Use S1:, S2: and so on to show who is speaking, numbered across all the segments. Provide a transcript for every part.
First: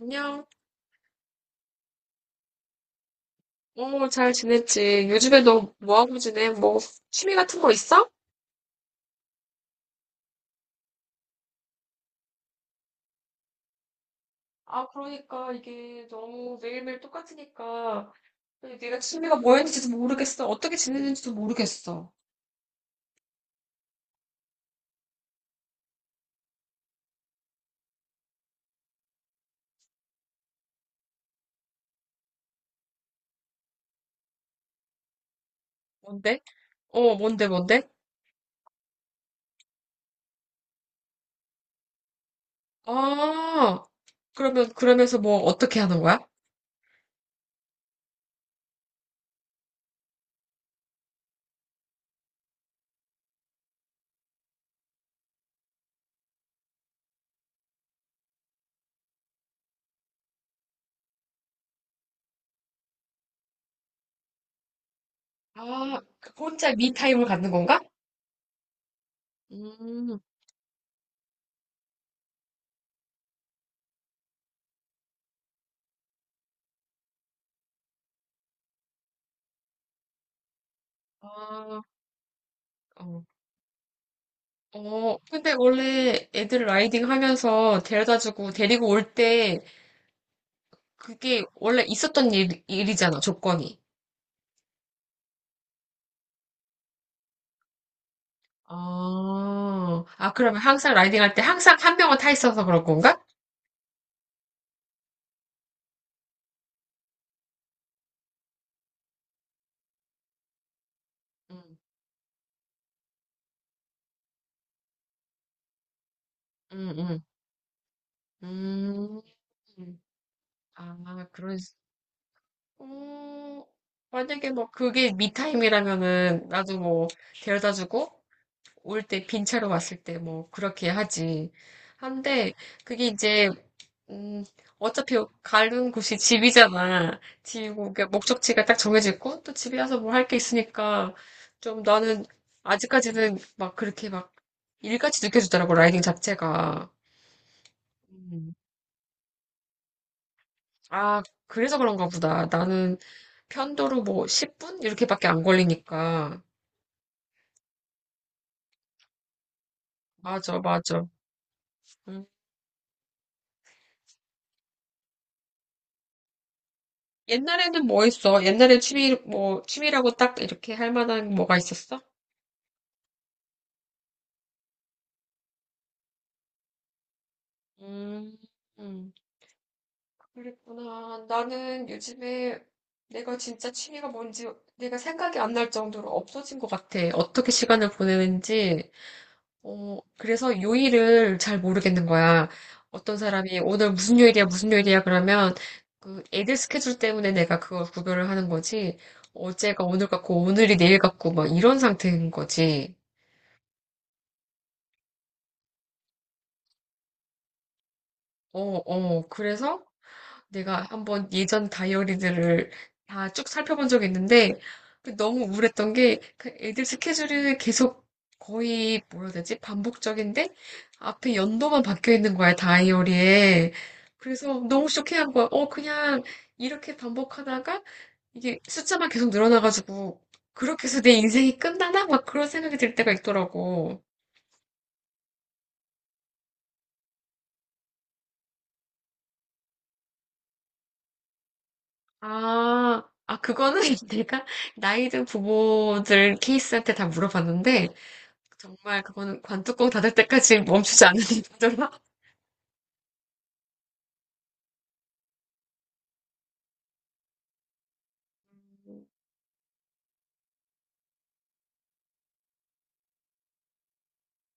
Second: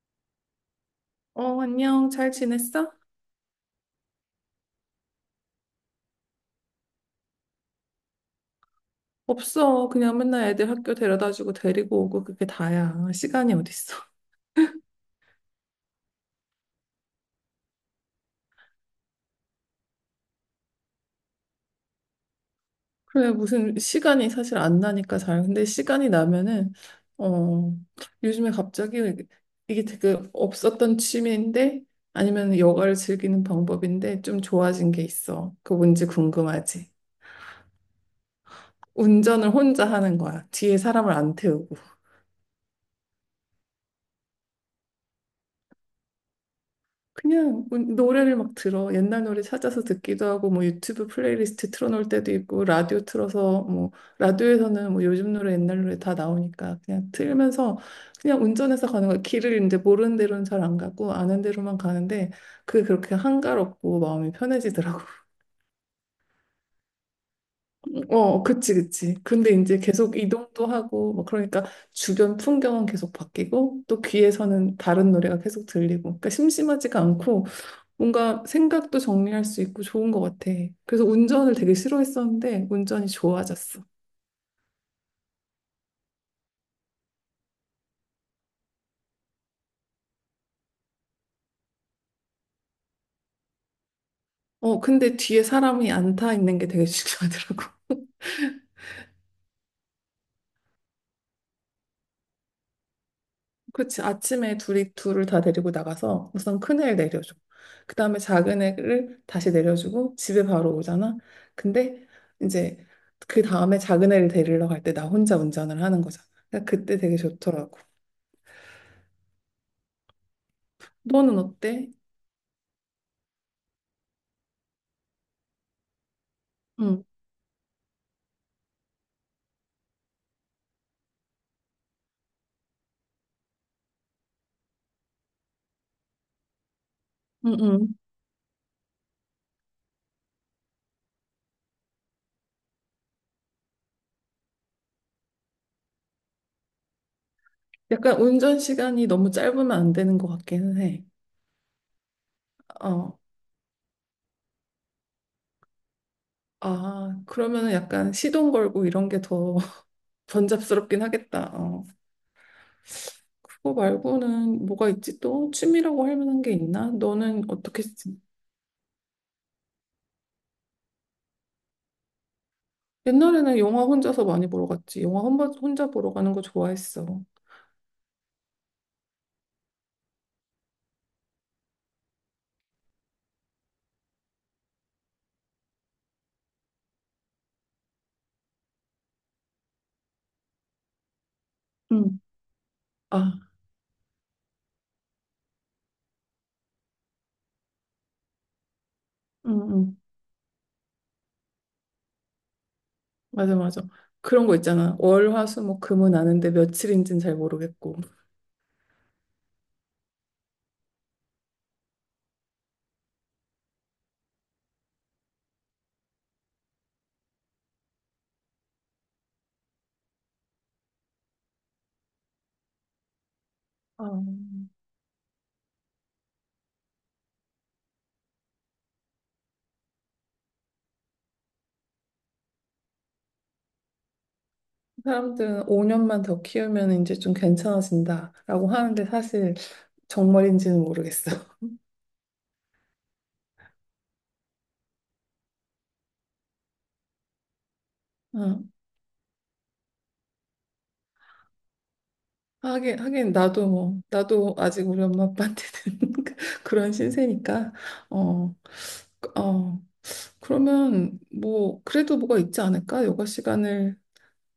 S1: 안녕.
S2: 어, 안녕. 잘 지냈어?
S1: 어, 잘 지냈지? 요즘에 너 뭐하고 지내? 뭐, 취미 같은 거 있어?
S2: 없어. 그냥 맨날 애들 학교 데려다주고 데리고 오고 그게 다야. 시간이 어딨어.
S1: 아, 그러니까 이게 너무 매일매일 똑같으니까 내가 취미가 뭐였는지도 모르겠어. 어떻게 지내는지도 모르겠어.
S2: 그래, 무슨 시간이 사실 안 나니까 잘. 근데 시간이 나면은, 어, 요즘에 갑자기 이게 되게 없었던 취미인데 아니면 여가를 즐기는 방법인데 좀 좋아진 게 있어. 그거 뭔지
S1: 뭔데?
S2: 궁금하지?
S1: 어, 뭔데, 뭔데?
S2: 운전을 혼자 하는 거야. 뒤에 사람을 안 태우고.
S1: 아, 그러면서 뭐, 어떻게 하는 거야?
S2: 그냥 뭐 노래를 막 들어. 옛날 노래 찾아서 듣기도 하고, 뭐 유튜브 플레이리스트 틀어놓을 때도 있고, 라디오 틀어서, 뭐, 라디오에서는 뭐 요즘 노래, 옛날 노래 다 나오니까 그냥 틀면서 그냥 운전해서 가는 거야. 길을 이제 모르는 대로는 잘 안 가고, 아는 대로만 가는데, 그게 그렇게 한가롭고 마음이 편해지더라고.
S1: 아, 그 혼자 미타임을 갖는 건가?
S2: 어, 그치, 그치. 근데 이제 계속
S1: 음,
S2: 이동도 하고, 뭐 그러니까 주변 풍경은 계속 바뀌고, 또 귀에서는 다른 노래가 계속 들리고, 그러니까 심심하지가 않고, 뭔가 생각도 정리할 수 있고 좋은 것 같아. 그래서 운전을 되게
S1: 아,
S2: 싫어했었는데 운전이
S1: 어.
S2: 좋아졌어.
S1: 어, 근데 원래 애들 라이딩 하면서 데려다주고 데리고 올때 그게 원래 있었던 일이잖아, 조건이.
S2: 어, 근데 뒤에 사람이 안 타 있는 게 되게 중요하더라고.
S1: 아, 아, 그러면 항상 라이딩 할 때 항상 한 명은 타 있어서 그런 건가?
S2: 그렇지. 아침에 둘이 둘을 다 데리고 나가서 우선 큰 애를 내려줘. 그 다음에 작은 애를 다시 내려주고 집에 바로 오잖아.
S1: 응,
S2: 근데 이제 그 다음에 작은 애를 데리러 갈 때 나 혼자 운전을 하는 거잖아. 그러니까
S1: 응,
S2: 그때 되게
S1: 응.
S2: 좋더라고.
S1: 음, 아,
S2: 너는
S1: 그런,
S2: 어때?
S1: 어, 만약에 뭐 그게 미타임이라면은 나도
S2: 응,
S1: 뭐 데려다 주고 올 때 빈 차로 왔을 때 뭐 그렇게 하지. 한데 그게 이제 음, 어차피 가는 곳이 집이잖아.
S2: 응,
S1: 집이고,
S2: 응.
S1: 그러니까 목적지가 딱 정해져 있고, 또 집에 와서 뭘 할 게 있으니까, 좀 나는 아직까지는 막 그렇게 막 일같이 느껴지더라고, 라이딩 자체가.
S2: 약간
S1: 음,
S2: 운전 시간이 너무 짧으면 안 되는 것 같기는 해.
S1: 아, 그래서 그런가 보다. 나는
S2: 어.
S1: 편도로 뭐 10분? 이렇게밖에 안 걸리니까.
S2: 아, 그러면은 약간 시동 걸고 이런 게 더
S1: 맞아,
S2: 번잡스럽긴
S1: 맞아.
S2: 하겠다. 어,
S1: 음.
S2: 그거 말고는 뭐가 있지? 또 취미라고 할 만한 게 있나? 너는 어떻게
S1: 옛날에는 뭐
S2: 했지?
S1: 했어? 옛날에 취미, 뭐, 취미라고 딱 이렇게 할 만한 뭐가 있었어?
S2: 옛날에는 영화 혼자서 많이 보러 갔지. 영화 혼자, 혼자 보러 가는 거 좋아했어.
S1: 음, 음. 그랬구나. 나는 요즘에 내가 진짜 취미가 뭔지 내가 생각이 안 날 정도로 없어진 것 같아. 어떻게 시간을 보내는지. 어, 그래서 요일을 잘 모르겠는
S2: 응,
S1: 거야. 어떤
S2: 아,
S1: 사람이 오늘 무슨 요일이야, 무슨 요일이야 그러면 그 애들 스케줄 때문에 내가 그걸 구별을 하는 거지.
S2: 응,
S1: 어제가
S2: 응.
S1: 오늘 같고 오늘이 내일 같고 막 이런 상태인 거지.
S2: 맞아, 맞아. 그런 거 있잖아. 월, 화, 수, 목, 금은 아는데 며칠인지는 잘 모르겠고.
S1: 어, 어. 그래서 내가 한번 예전 다이어리들을 다 쭉 살펴본 적이 있는데 그 너무 우울했던 게 그 애들 스케줄이 계속 거의 뭐라 해야 되지? 반복적인데 앞에 연도만 바뀌어 있는 거야, 다이어리에.
S2: 아,
S1: 그래서 너무 쇼킹한 거야. 어, 그냥 이렇게 반복하다가 이게 숫자만 계속 늘어나가지고 그렇게 해서 내 인생이 끝나나? 막 그런 생각이 들 때가 있더라고.
S2: 사람들은 5년만 더 키우면 이제 좀 괜찮아진다라고 하는데 사실 정말인지는 모르겠어.
S1: 아, 아, 그거는 내가 나이든 부모들 케이스한테 다 물어봤는데 정말 그거는 관뚜껑 닫을 때까지 멈추지 않으니까 정말
S2: 하긴, 하긴, 나도 뭐, 나도 아직 우리 엄마 아빠한테는 그런 신세니까, 어, 그, 어, 그러면 뭐, 그래도 뭐가 있지 않을까? 여가 시간을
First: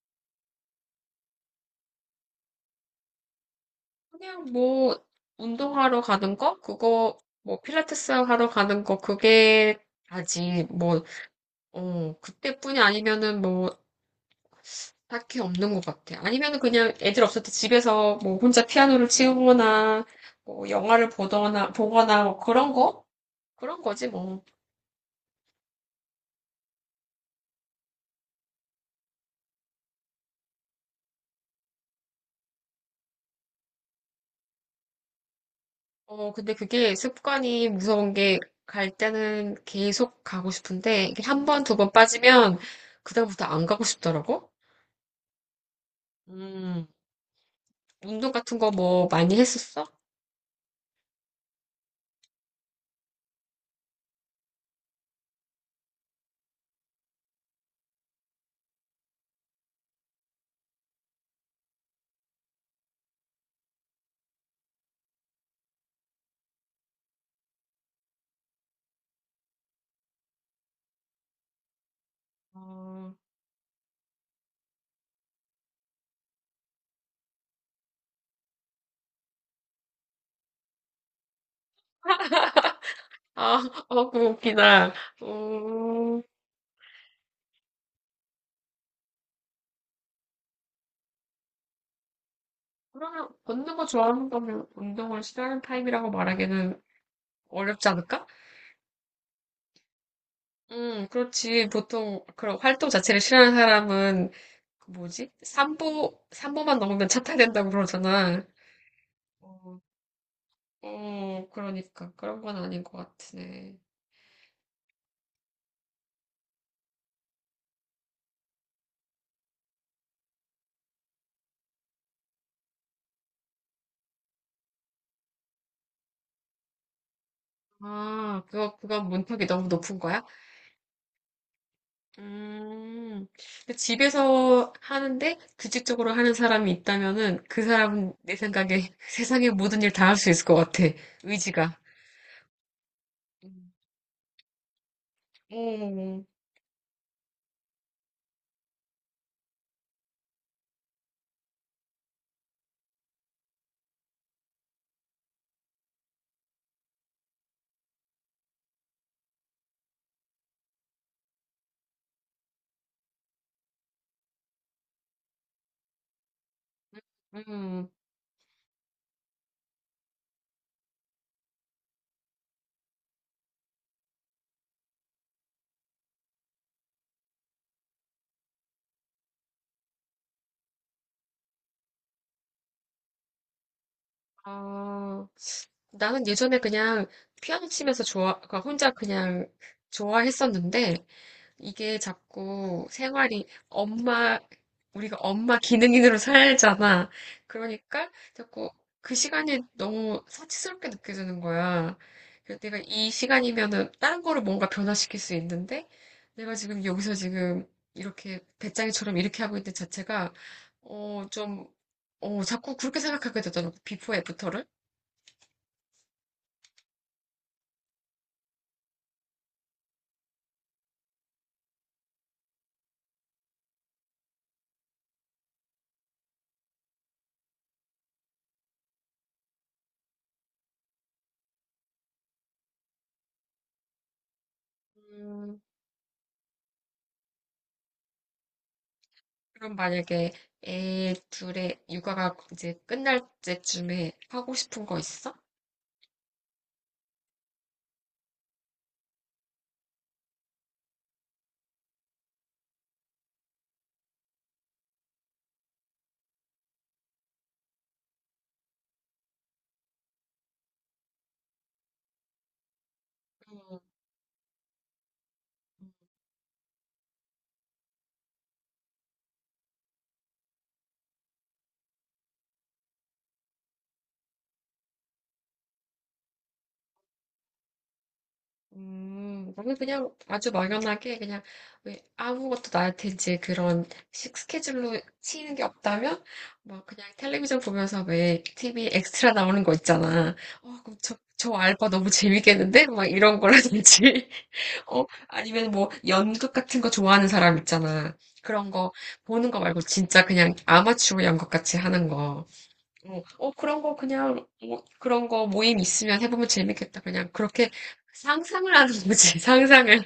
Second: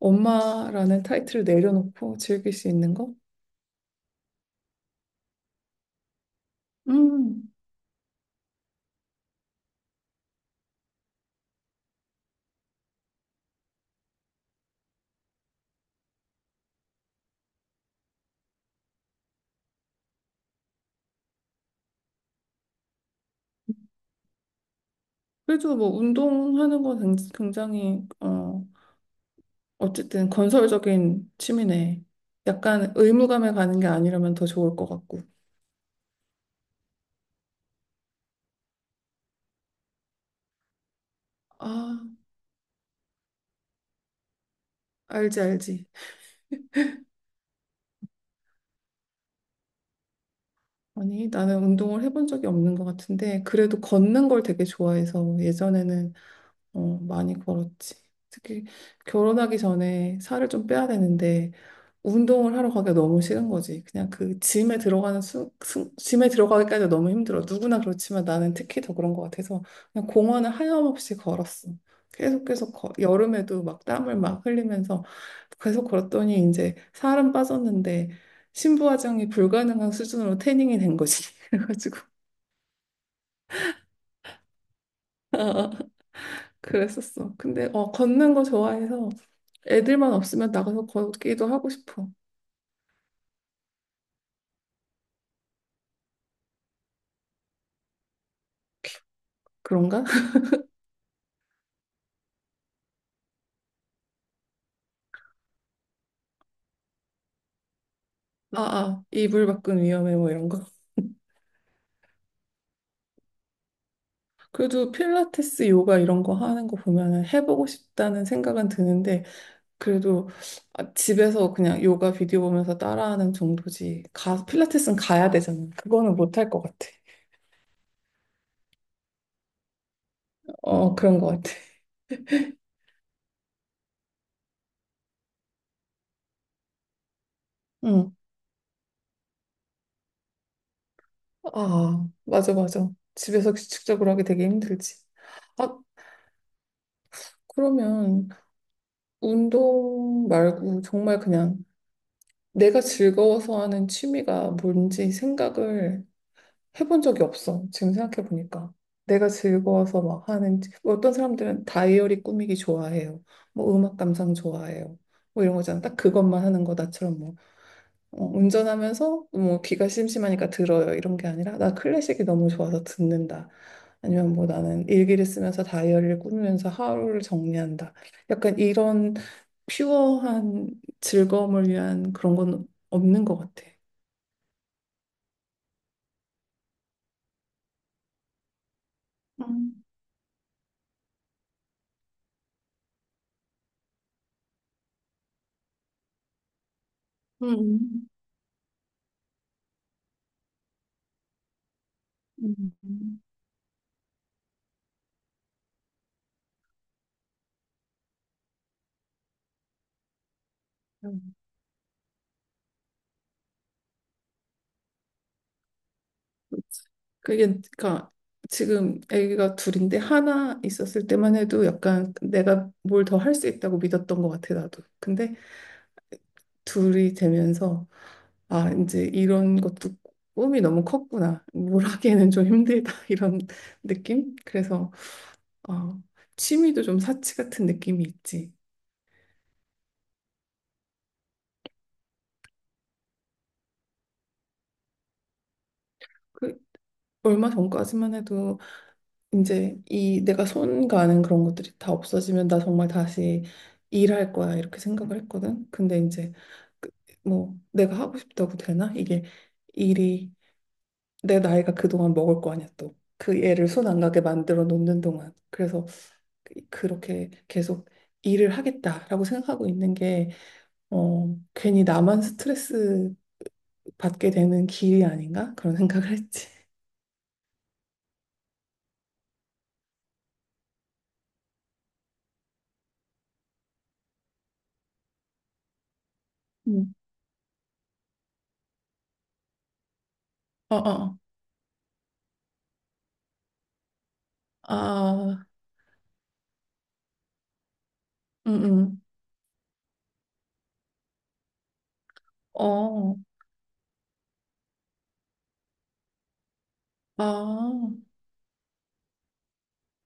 S2: 엄마라는 타이틀을 내려놓고 즐길 수 있는 거?
S1: 그냥 뭐 운동하러 가는 거 그거
S2: 음,
S1: 뭐 필라테스 하러 가는 거 그게 다지 뭐 어, 그때뿐이 아니면은 뭐 딱히 없는 것 같아. 아니면은 그냥 애들 없을 때 집에서 뭐 혼자 피아노를 치거나 뭐 영화를 보거나 뭐 그런 거 그런 거지 뭐.
S2: 그래도 뭐, 운동하는 거 굉장히, 어쨌든 건설적인 취미네. 약간 의무감에 가는 게 아니라면 더 좋을 것 같고.
S1: 어, 근데 그게 습관이 무서운 게 갈 때는 계속 가고 싶은데 이게 한 번, 두 번
S2: 아,
S1: 빠지면 그다음부터 안 가고 싶더라고.
S2: 알지, 알지.
S1: 음, 운동 같은 거 뭐 많이 했었어?
S2: 아니, 나는 운동을 해본 적이 없는 것 같은데, 그래도 걷는 걸 되게 좋아해서 예전에는 많이 걸었지. 특히 결혼하기 전에 살을 좀 빼야 되는데, 운동을 하러 가기가 너무 싫은 거지. 그냥 그 짐에 들어가는 짐에 들어가기까지 너무 힘들어. 누구나 그렇지만 나는 특히 더 그런 것 같아서 그냥 공원을 하염없이 걸었어. 계속 계속
S1: 어,
S2: 여름에도 막 땀을 막 흘리면서 계속 걸었더니 이제 살은 빠졌는데 신부화장이 불가능한 수준으로 태닝이 된 거지. 그래가지고
S1: 아, 어, 그거 웃기다. 어,
S2: 그랬었어. 근데 걷는 거 좋아해서 애들만 없으면 나가서 걷기도 하고 싶어.
S1: 그러면 걷는 거 좋아하는 거면 운동을 싫어하는 타입이라고 말하기는 어렵지 않을까?
S2: 그런가?
S1: 그렇지. 보통 그런 활동 자체를 싫어하는 사람은 그 뭐지? 삼보 3보만 넘으면 차 타야 된다고 그러잖아.
S2: 아, 아, 이불
S1: 어,
S2: 밖은 위험해 뭐 이런 거.
S1: 어, 그러니까. 그런 건 아닌 것 같으네.
S2: 그래도 필라테스, 요가 이런 거 하는 거 보면은 해보고 싶다는 생각은 드는데 그래도 아, 집에서 그냥 요가 비디오 보면서 따라하는 정도지 가 필라테스는 가야 되잖아. 그거는 못할 것 같아.
S1: 아, 그거, 그건 문턱이 너무 높은 거야?
S2: 어 그런 것 같아.
S1: 음, 근데 집에서 하는데 규칙적으로 하는 사람이 있다면은 그
S2: 응.
S1: 사람은 내 생각에 세상의 모든 일 다 할 수 있을 것 같아. 의지가.
S2: 아 맞아 맞아. 집에서
S1: 음.
S2: 규칙적으로 하기 되게 힘들지. 아
S1: 음,
S2: 그러면 운동 말고 정말 그냥 내가 즐거워서 하는 취미가 뭔지 생각을 해본 적이 없어. 지금 생각해보니까. 내가 즐거워서 막 하는, 뭐 어떤 사람들은 다이어리 꾸미기 좋아해요. 뭐 음악 감상 좋아해요. 뭐 이런 거잖아. 딱 그것만 하는 거. 나처럼 뭐,
S1: 음,
S2: 운전하면서 뭐 귀가 심심하니까 들어요. 이런 게 아니라 나 클래식이 너무 좋아서 듣는다. 아니면 뭐 나는 일기를 쓰면서 다이어리를 꾸미면서 하루를 정리한다. 약간 이런 퓨어한 즐거움을 위한 그런 건 없는 것 같아.
S1: 아, 나는 예전에 그냥 피아노 치면서 좋아, 그러니까 혼자 그냥
S2: 음,
S1: 좋아했었는데 이게 자꾸 생활이 엄마, 우리가 엄마 기능인으로 살잖아.
S2: 음,
S1: 그러니까 자꾸 그 시간이 너무 사치스럽게 느껴지는 거야. 그래서 내가 이
S2: 음.
S1: 시간이면은 다른 거를 뭔가 변화시킬 수 있는데 내가 지금 여기서 지금 이렇게 배짱이처럼 이렇게 하고 있는 자체가 어,
S2: 음.
S1: 좀, 어, 자꾸 그렇게 생각하게 되더라고. 비포 애프터를.
S2: 그게 그러니까 지금 아기가 둘인데 하나 있었을 때만 해도 약간 내가 뭘 더 할 수 있다고 믿었던 것 같아 나도. 근데 둘이 되면서 아 이제 이런 것도 꿈이 너무 컸구나. 뭘 하기에는 좀 힘들다 이런 느낌. 그래서
S1: 음,
S2: 아 취미도 좀 사치 같은 느낌이 있지.
S1: 그럼 만약에 애 둘의 육아가 이제 끝날 때쯤에 하고 싶은 거 있어?
S2: 그 얼마 전까지만 해도 이제 이 내가 손 가는 그런 것들이 다 없어지면 나 정말 다시 일할 거야 이렇게 생각을 했거든. 근데 이제 그- 뭐 내가 하고 싶다고 되나? 이게 일이 내 나이가 그동안 먹을 거 아니야 또. 그 애를
S1: 음,
S2: 손 안 가게 만들어 놓는 동안. 그래서 그렇게 계속 일을 하겠다라고 생각하고 있는 게 괜히 나만 스트레스 받게 되는 길이 아닌가? 그런 생각을 했지.
S1: 나는 그냥 아주 막연하게 그냥 왜 아무것도 나한테 이제 그런 식 스케줄로 치이는 게 없다면 막
S2: 음.
S1: 그냥 텔레비전 보면서 왜 TV 엑스트라 나오는 거 있잖아.
S2: 어,
S1: 어,
S2: 어,
S1: 그럼 저,
S2: 어.
S1: 저 알바 너무 재밌겠는데? 막 이런 거라든지. 어,
S2: 아,
S1: 아니면 뭐 연극 같은 거 좋아하는 사람 있잖아.
S2: 음,
S1: 그런 거
S2: 음.
S1: 보는 거 말고 진짜 그냥 아마추어 연극 같이 하는 거.
S2: 어.
S1: 어, 어, 그런 거 그냥, 뭐, 그런 거 모임 있으면 해보면 재밌겠다. 그냥 그렇게
S2: 아,
S1: 상상을 하는 거지, 상상을.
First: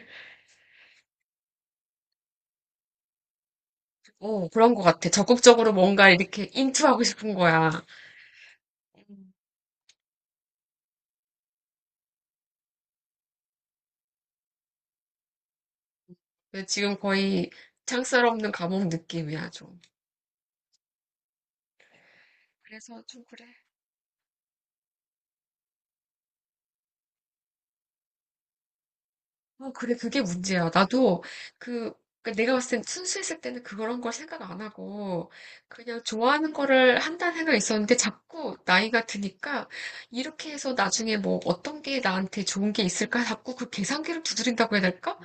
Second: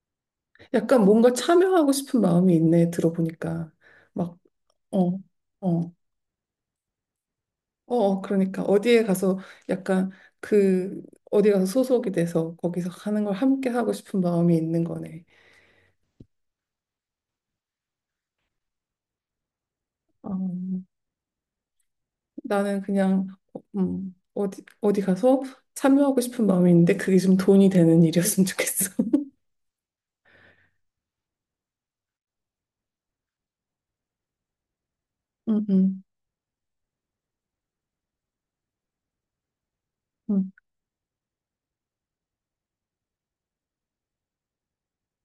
S2: 약간 뭔가 참여하고 싶은 마음이 있네, 들어보니까. 막,
S1: 어, 그런 거
S2: 어,
S1: 같아.
S2: 어,
S1: 적극적으로
S2: 어,
S1: 뭔가 이렇게 인투하고 싶은 거야.
S2: 그러니까 어디에
S1: 음.
S2: 가서 약간 그, 어디 가서 소속이 돼서 거기서 하는 걸 함께 하고 싶은 마음이 있는 거네.
S1: 근데 지금 거의 창살 없는 감옥 느낌이야, 좀.
S2: 어, 나는
S1: 그래서 좀
S2: 그냥,
S1: 그래.
S2: 어디 가서 참여하고 싶은 마음이 있는데 그게 좀 돈이 되는 일이었으면 좋겠어.
S1: 어, 그래, 그게 문제야. 나도 그, 그 내가 봤을 땐 순수했을 때는 그런 걸 생각 안 하고
S2: 응,
S1: 그냥
S2: 응,
S1: 좋아하는 거를 한다는 생각이 있었는데 자꾸 나이가 드니까 이렇게
S2: 응,
S1: 해서 나중에 뭐 어떤 게 나한테 좋은 게 있을까 자꾸 그 계산기를 두드린다고 해야 될까?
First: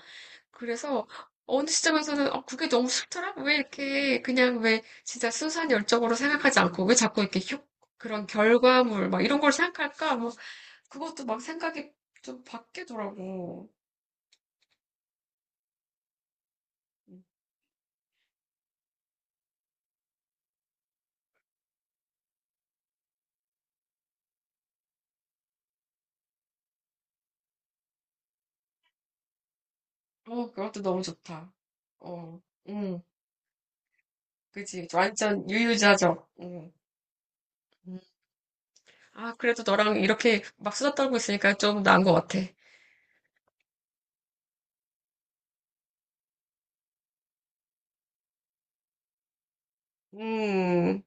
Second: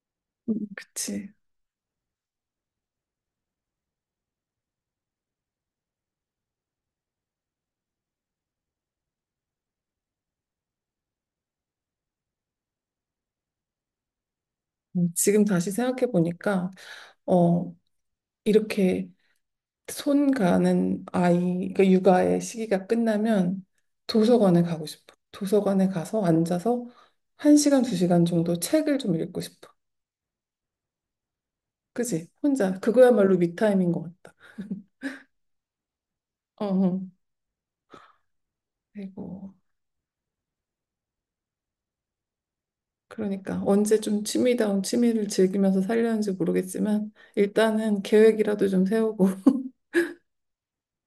S2: 응,
S1: 그래서
S2: 그치.
S1: 어느 시점에서는 어, 그게 너무 싫더라? 왜 이렇게 그냥 왜 진짜 순수한 열정으로 생각하지 않고 왜 자꾸 이렇게 효, 그런 결과물 막 이런 걸 생각할까? 뭐 그것도 막 생각이 좀 바뀌더라고.
S2: 지금 다시 생각해보니까, 어, 이렇게 손 가는 아이, 그러니까 육아의 시기가 끝나면 도서관에 가고 싶어. 도서관에 가서 앉아서 한시간두시간 정도 책을 좀 읽고 싶어.
S1: 어, 그것도 너무 좋다.
S2: 그지?
S1: 어,
S2: 혼자.
S1: 응,
S2: 그거야말로 미타임인 것 같다.
S1: 그지. 완전 유유자적.
S2: 어,
S1: 응.
S2: 어.
S1: 음, 아,
S2: 그리고,
S1: 그래도 너랑 이렇게 막 수다 떨고 있으니까 좀 나은 것 같아.
S2: 그러니까 언제 좀 취미다운 취미를 즐기면서 살려는지 모르겠지만, 일단은 계획이라도 좀 세우고.
S1: 음.